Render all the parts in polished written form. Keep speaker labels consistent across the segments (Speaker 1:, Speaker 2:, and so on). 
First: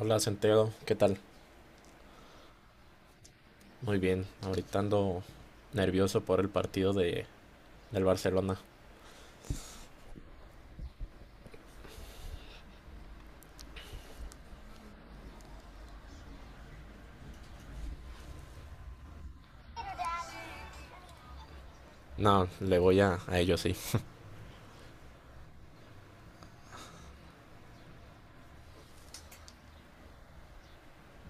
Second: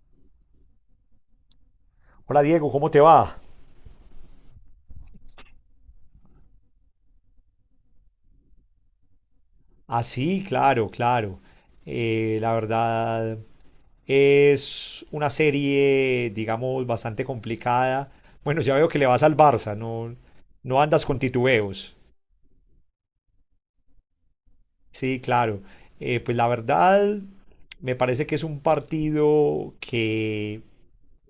Speaker 1: Hola Centeno, ¿qué tal?
Speaker 2: Hola Diego, ¿cómo te va?
Speaker 1: Muy bien, ahorita ando nervioso por el partido del Barcelona.
Speaker 2: Ah, sí, claro, claro. La verdad es una serie, digamos, bastante complicada. Bueno, ya veo que le vas al Barça, no, no andas con titubeos.
Speaker 1: No, le voy a ellos, sí.
Speaker 2: Sí, claro. Pues la verdad me parece que es un partido que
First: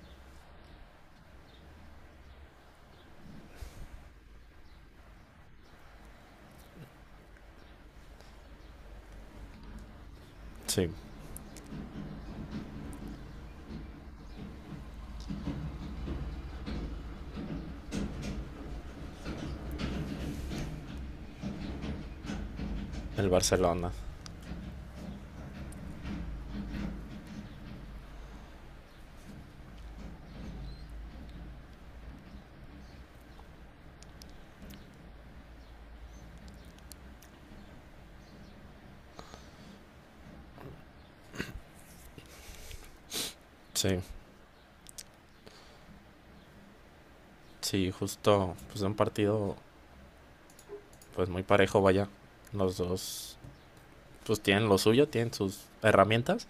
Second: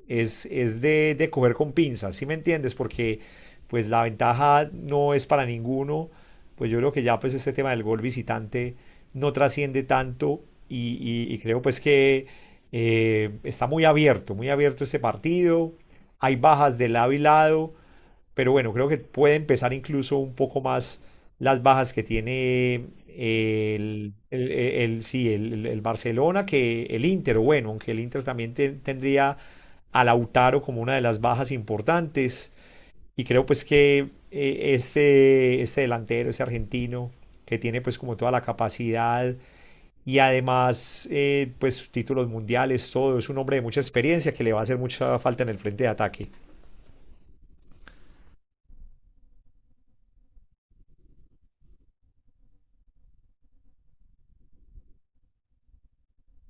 Speaker 2: es de coger con pinzas, ¿sí me entiendes? Porque pues la ventaja no es para ninguno, pues yo creo que ya pues este tema del gol visitante no trasciende tanto
Speaker 1: Sí,
Speaker 2: y creo pues que está muy abierto este partido, hay bajas de lado y lado, pero bueno, creo que puede empezar incluso un poco más las bajas que tiene
Speaker 1: el Barcelona.
Speaker 2: sí, el Barcelona que el Inter. O bueno, aunque el Inter también tendría a Lautaro como una de las bajas importantes. Y creo pues que ese delantero, ese argentino, que tiene pues como toda la capacidad y además pues títulos mundiales, todo, es un hombre de mucha
Speaker 1: Sí,
Speaker 2: experiencia que le va a hacer mucha falta en el frente de ataque.
Speaker 1: sí, justo, pues un partido pues muy parejo, vaya. Los dos pues tienen lo suyo, tienen sus herramientas,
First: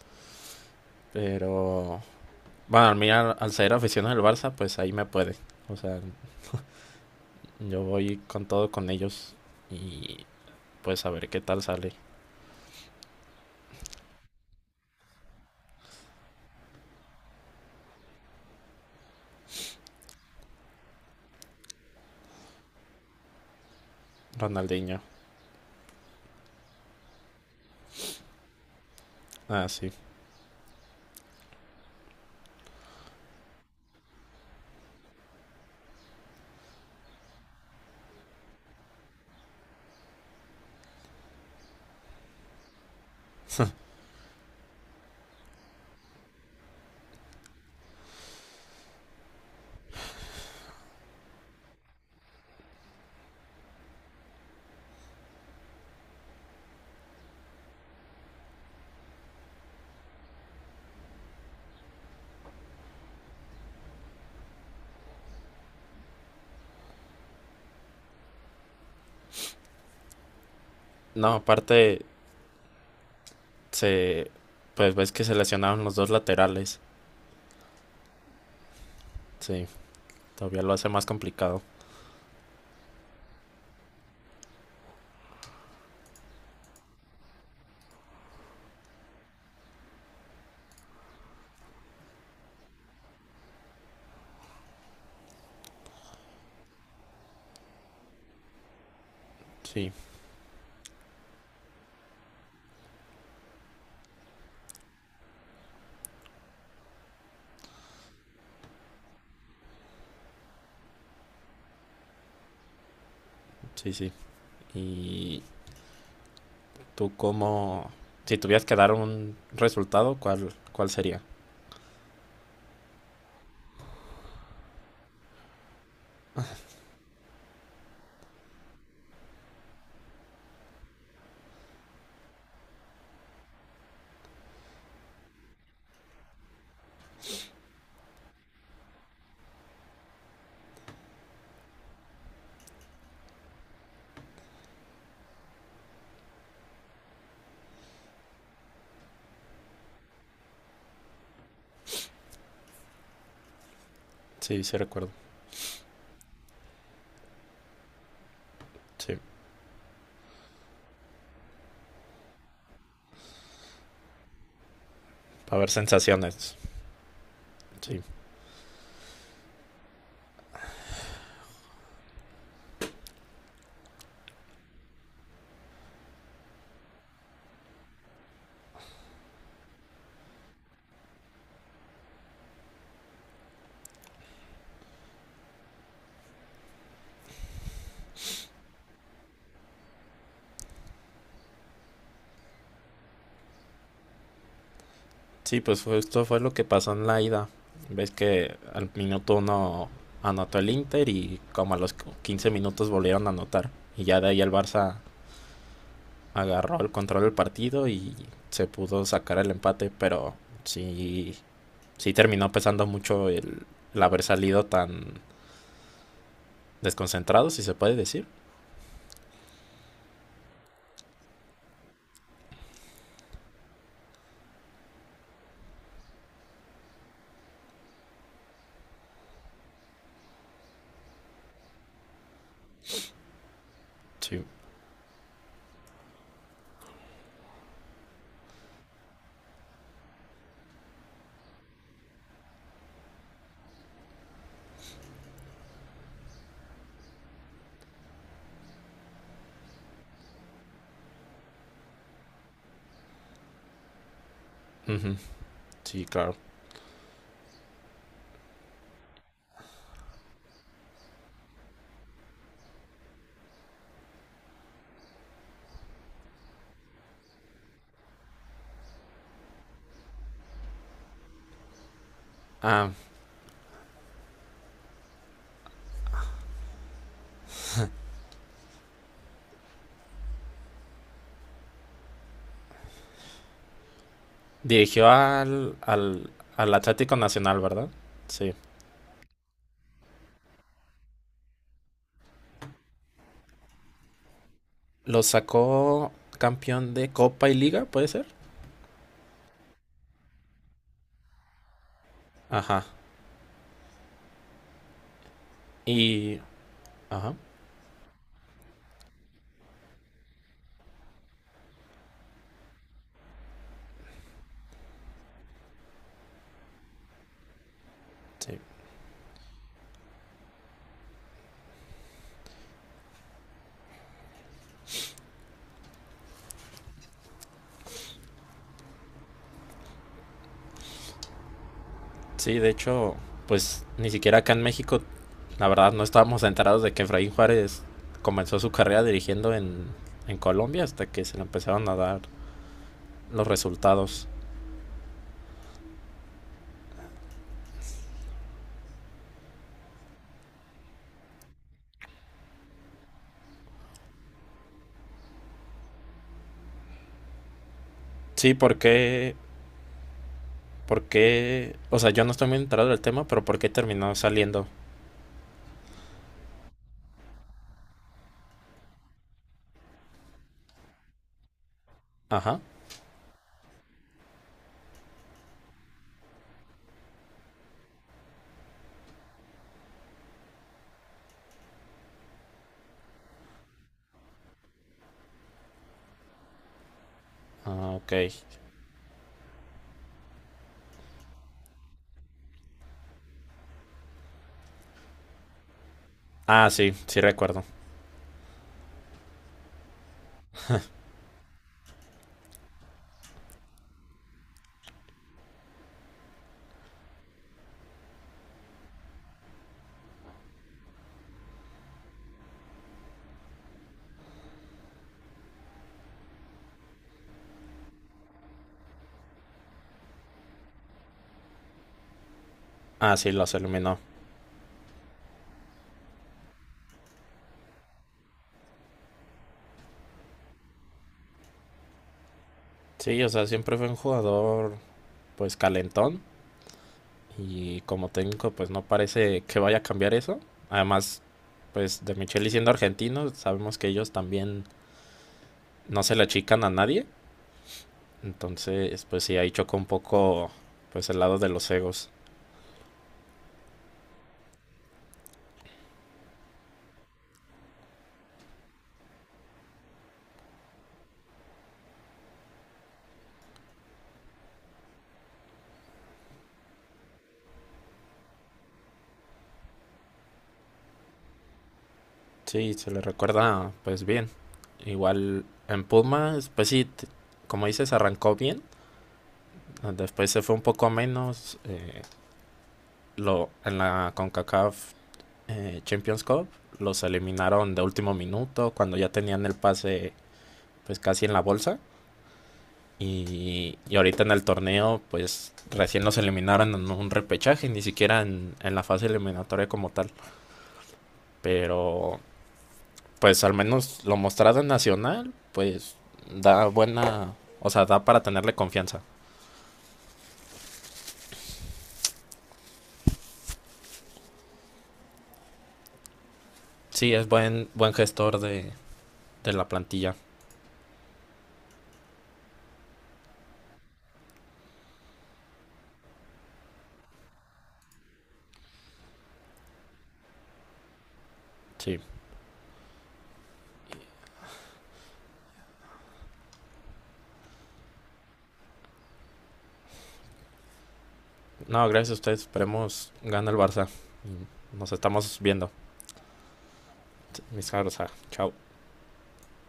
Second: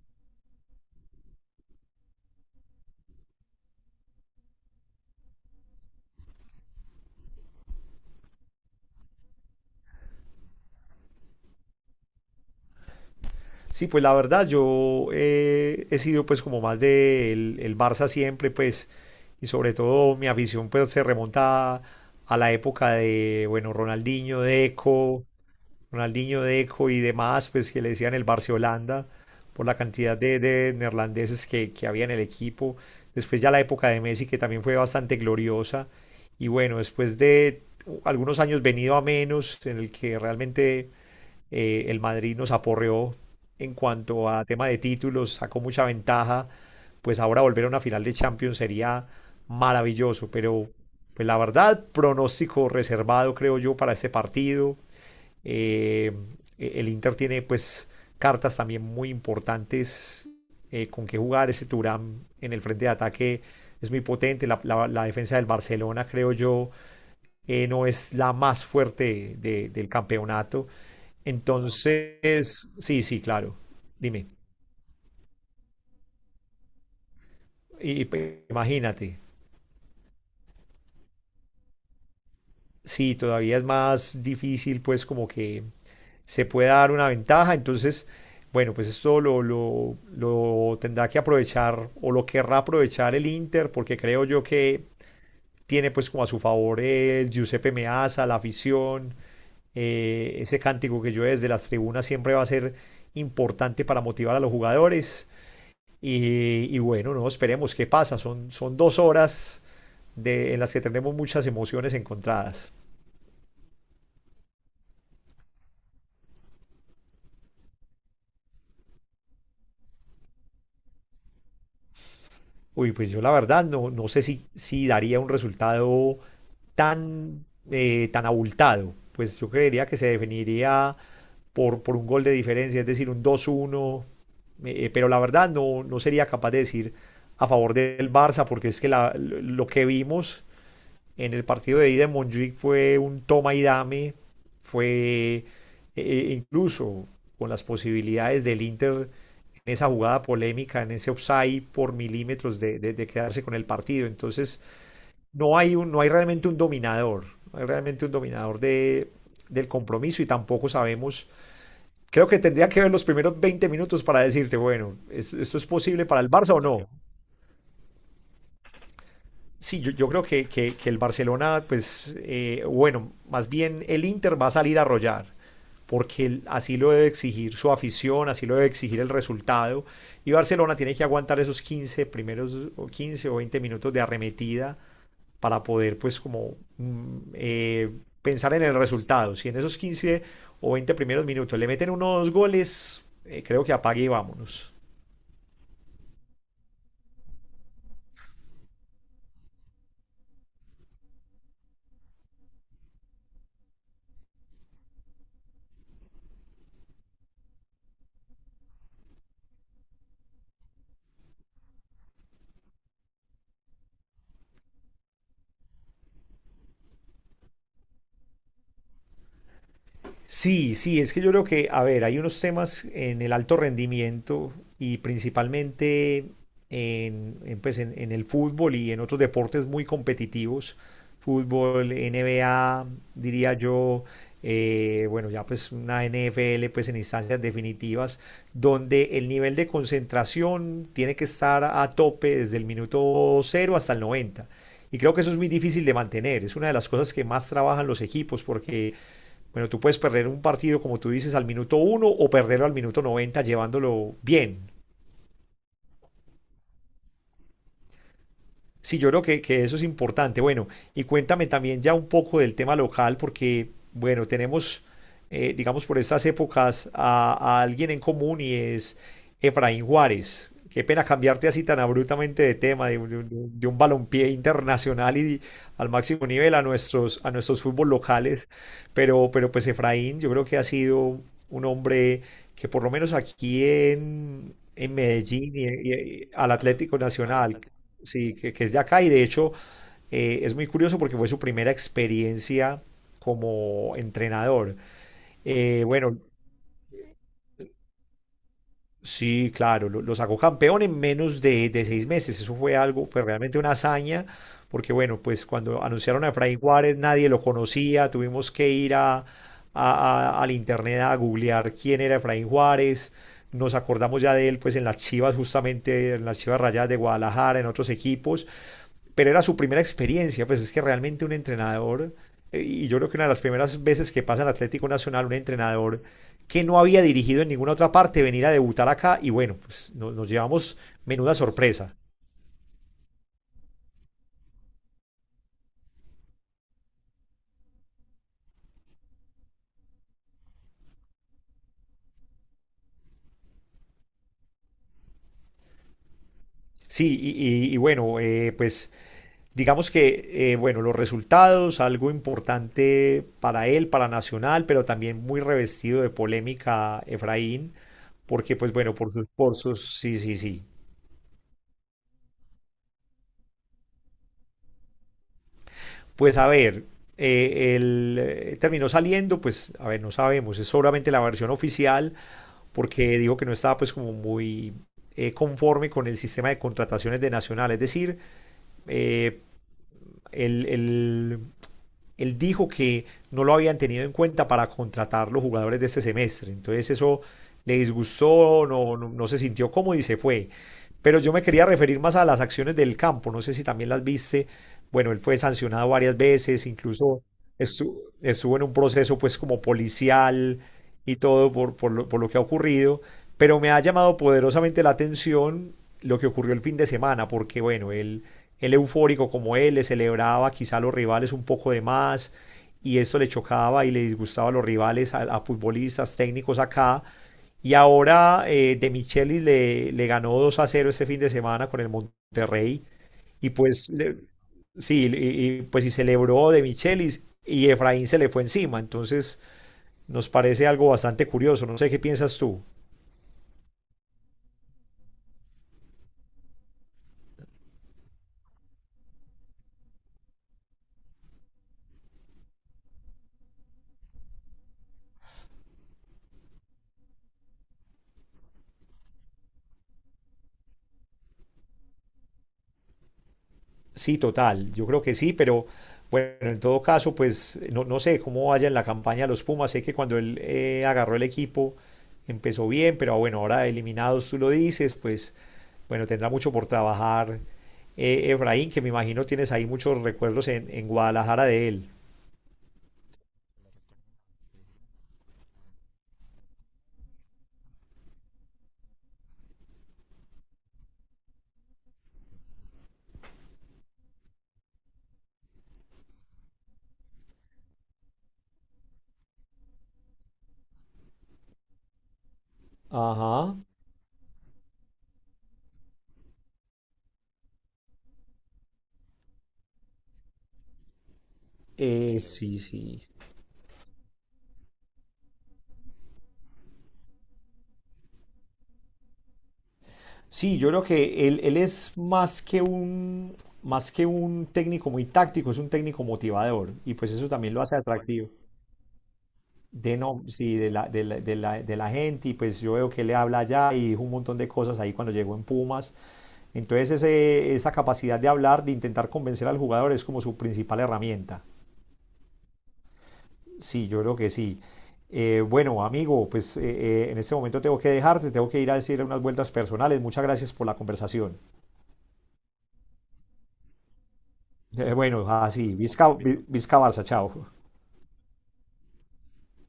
Speaker 1: pero bueno, a mí al ser aficionado del Barça, pues ahí me puede. O sea, yo voy con todo con ellos y pues a ver qué tal sale
Speaker 2: Sí, pues la verdad, yo he sido pues como más de el Barça siempre, pues, y sobre todo mi afición pues se remonta a la época de, bueno, Ronaldinho,
Speaker 1: Ronaldinho.
Speaker 2: Deco, Ronaldinho, Deco y demás, pues que le decían el Barcelona por
Speaker 1: Ah,
Speaker 2: la
Speaker 1: sí.
Speaker 2: cantidad de neerlandeses que había en el equipo. Después ya la época de Messi, que también fue bastante gloriosa. Y bueno, después de algunos años venido a menos, en el que realmente el Madrid nos aporreó en cuanto a tema de títulos, sacó mucha ventaja, pues ahora volver a una final de Champions sería maravilloso, pero pues la verdad, pronóstico reservado creo yo para este partido. Eh, el Inter tiene pues cartas también muy importantes con que jugar. Ese Turam en el frente de ataque es muy potente. La defensa del Barcelona, creo yo, no es la más fuerte de, del campeonato.
Speaker 1: No, aparte,
Speaker 2: Entonces, sí, sí, claro. Dime,
Speaker 1: Se, pues ves que se lesionaron los dos laterales.
Speaker 2: y, imagínate,
Speaker 1: Sí, todavía lo hace más complicado.
Speaker 2: sí, todavía es más difícil pues como que se pueda dar una ventaja. Entonces, bueno, pues esto lo tendrá que aprovechar o lo querrá aprovechar el Inter, porque creo yo que tiene pues como a su favor el Giuseppe Meazza, la afición,
Speaker 1: Sí,
Speaker 2: ese cántico que yo desde las tribunas siempre va a ser importante para motivar a los jugadores. Y bueno, no esperemos qué pasa. Son dos horas de, en las que tenemos muchas emociones encontradas.
Speaker 1: sí, sí. Y tú cómo, si tuvieras que dar un resultado, ¿cuál sería?
Speaker 2: Uy, pues yo la verdad no, no sé si, si daría un resultado tan abultado. Pues yo creería que se definiría por un gol de diferencia, es decir, un 2-1. Pero la verdad no, no sería capaz de decir a favor del Barça, porque es que lo que vimos en el partido de ida en Montjuic fue un toma y dame, fue incluso con las posibilidades del Inter en esa jugada polémica, en ese offside por milímetros de quedarse con el partido. Entonces,
Speaker 1: Sí, sí recuerdo.
Speaker 2: no hay realmente un dominador, no hay realmente un dominador de,
Speaker 1: Sí,
Speaker 2: del compromiso y tampoco sabemos. Creo que tendría que ver los primeros 20 minutos para decirte, bueno, ¿esto, esto
Speaker 1: para
Speaker 2: es
Speaker 1: ver
Speaker 2: posible para el Barça
Speaker 1: sensaciones.
Speaker 2: o no?
Speaker 1: Sí,
Speaker 2: Sí, yo creo que el Barcelona, pues, bueno, más bien el Inter va a salir a arrollar, porque así lo debe exigir su afición, así lo debe exigir el resultado, y Barcelona tiene que aguantar esos 15 primeros o 15 o 20 minutos de arremetida para poder pues como pensar en el resultado. Si en esos 15 o 20 primeros minutos le meten unos goles, creo que apague y vámonos.
Speaker 1: sí, pues esto fue lo que pasó en la ida. Ves que al minuto uno anotó el Inter y como a los 15 minutos volvieron a anotar. Y ya de ahí el Barça agarró el control del partido y se pudo sacar el empate, pero sí, sí terminó pesando mucho el haber salido tan desconcentrado, si se puede decir.
Speaker 2: Sí, sí, es que yo creo que, a ver, hay unos temas en el alto rendimiento y principalmente en el fútbol y en otros deportes muy competitivos, fútbol, NBA, diría yo,
Speaker 1: Sí,
Speaker 2: bueno, ya pues una NFL pues en instancias definitivas, donde el nivel de concentración tiene que estar a tope desde el minuto cero hasta el noventa. Y creo que eso es muy difícil de mantener. Es una de las cosas que más trabajan los equipos porque bueno, tú puedes perder un partido, como tú dices, al minuto uno o perderlo al minuto 90 llevándolo bien.
Speaker 1: ujú, sí, claro.
Speaker 2: Sí, yo creo que eso es importante. Bueno, y cuéntame también ya un poco del tema local, porque, bueno, tenemos, digamos, por estas épocas a alguien en común y es Efraín Juárez. Qué pena cambiarte así tan abruptamente de tema,
Speaker 1: Ah,
Speaker 2: de, de un balompié internacional y al máximo nivel a nuestros fútbol locales. Pero pues Efraín, yo creo que ha sido un hombre que por lo menos aquí en
Speaker 1: dirigió
Speaker 2: Medellín
Speaker 1: al, al,
Speaker 2: y al
Speaker 1: al
Speaker 2: Atlético
Speaker 1: Atlético Nacional,
Speaker 2: Nacional,
Speaker 1: ¿verdad?
Speaker 2: sí,
Speaker 1: Sí.
Speaker 2: que es de acá y de hecho es muy curioso porque fue su primera experiencia como entrenador.
Speaker 1: Lo
Speaker 2: Eh,
Speaker 1: sacó
Speaker 2: bueno,
Speaker 1: campeón de Copa y Liga, ¿puede ser?
Speaker 2: sí, claro, lo sacó campeón en menos de seis meses. Eso fue
Speaker 1: Ajá.
Speaker 2: algo, pues realmente una hazaña, porque bueno, pues cuando anunciaron a
Speaker 1: Y.
Speaker 2: Efraín Juárez nadie
Speaker 1: Ajá.
Speaker 2: lo conocía, tuvimos que ir al internet a googlear quién era Efraín Juárez. Nos acordamos ya de él, pues en las Chivas, justamente en las Chivas Rayadas de Guadalajara, en otros equipos,
Speaker 1: Sí.
Speaker 2: pero era su primera experiencia, pues es que realmente un entrenador, y yo creo que una de las primeras veces que pasa en Atlético Nacional, un entrenador que no había dirigido en ninguna otra parte, venir a debutar acá, y bueno, pues nos llevamos menuda sorpresa.
Speaker 1: Sí, de hecho, pues ni siquiera acá en México, la verdad, no estábamos enterados de que Efraín Juárez comenzó su carrera dirigiendo en Colombia hasta que se le empezaron a dar los resultados.
Speaker 2: Sí, y bueno, pues digamos que, bueno, los resultados, algo importante para él, para Nacional, pero también muy revestido de polémica Efraín,
Speaker 1: Sí,
Speaker 2: porque pues bueno,
Speaker 1: porque,
Speaker 2: por sus, sí, sí, sí.
Speaker 1: o sea, yo no estoy muy enterado del tema, pero ¿por qué terminó saliendo?
Speaker 2: Pues a ver, él terminó saliendo, pues a ver, no sabemos, es solamente la versión oficial
Speaker 1: Ajá,
Speaker 2: porque dijo que no estaba pues como muy conforme con el sistema de contrataciones de Nacional, es decir, eh, el él dijo que no lo habían tenido en cuenta para contratar los jugadores de este semestre. Entonces eso le
Speaker 1: ah, ok.
Speaker 2: disgustó, no, no, no se sintió cómodo y se fue. Pero yo me quería referir más a las acciones del campo, no sé si también las viste. Bueno, él fue sancionado varias veces,
Speaker 1: Ah, sí, sí
Speaker 2: incluso
Speaker 1: recuerdo.
Speaker 2: estuvo, en un proceso pues como policial y todo por lo que ha ocurrido. Pero me ha llamado poderosamente la atención lo que ocurrió el fin de semana, porque bueno, él eufórico como él, le celebraba quizá a los rivales un poco de más y esto le chocaba y le disgustaba a los rivales, a futbolistas, técnicos acá. Y ahora De Michelis ganó 2 a cero este fin de semana con el Monterrey
Speaker 1: Ah, sí,
Speaker 2: y
Speaker 1: los
Speaker 2: pues
Speaker 1: eliminó.
Speaker 2: le, sí, pues y celebró De Michelis y Efraín se le fue encima. Entonces nos parece algo bastante curioso. No sé qué piensas tú.
Speaker 1: Sí, o sea, siempre fue un jugador, pues, calentón. Y como técnico, pues no parece que vaya a cambiar eso. Además, pues de Micheli siendo argentino, sabemos que ellos también no se le achican a nadie. Entonces, pues sí, ahí chocó un poco pues el lado de los egos.
Speaker 2: Sí, total, yo creo que sí, pero bueno, en todo caso, pues no, no sé cómo vaya en la campaña de los Pumas, sé que cuando él agarró el equipo empezó bien, pero bueno, ahora eliminados tú lo dices, pues bueno, tendrá mucho por trabajar Efraín, que me imagino tienes ahí muchos recuerdos en Guadalajara de él.
Speaker 1: Sí, se le recuerda pues bien. Igual en Pumas, pues sí, como dices, arrancó bien. Después se fue un poco a menos. En la CONCACAF Champions Cup los eliminaron de último minuto cuando ya tenían el pase pues casi en la bolsa.
Speaker 2: Ajá,
Speaker 1: Y ahorita en el torneo, pues recién los eliminaron en un repechaje, ni siquiera en la fase eliminatoria como tal. Pero
Speaker 2: sí, sí.
Speaker 1: pues al menos lo mostrado en Nacional, pues da buena, o sea, da para tenerle confianza.
Speaker 2: Sí, yo creo que él es más que un técnico muy táctico, es un técnico motivador y pues
Speaker 1: Sí, es
Speaker 2: eso también lo
Speaker 1: buen,
Speaker 2: hace
Speaker 1: buen
Speaker 2: atractivo.
Speaker 1: gestor de la plantilla.
Speaker 2: No, sí, de la gente y pues yo veo que él le habla allá y dijo un montón de cosas ahí cuando llegó en Pumas. Entonces esa capacidad de hablar, de intentar convencer al jugador es como su principal herramienta.
Speaker 1: Sí.
Speaker 2: Sí, yo creo que sí. Bueno, amigo, pues en este momento tengo que dejarte, tengo que ir a decir unas vueltas personales. Muchas gracias por la conversación.
Speaker 1: No, gracias a ustedes. Esperemos gane el Barça. Nos
Speaker 2: Bueno,
Speaker 1: estamos viendo.
Speaker 2: así, Vizca Barça, chao.
Speaker 1: Mis caros, ah, chao.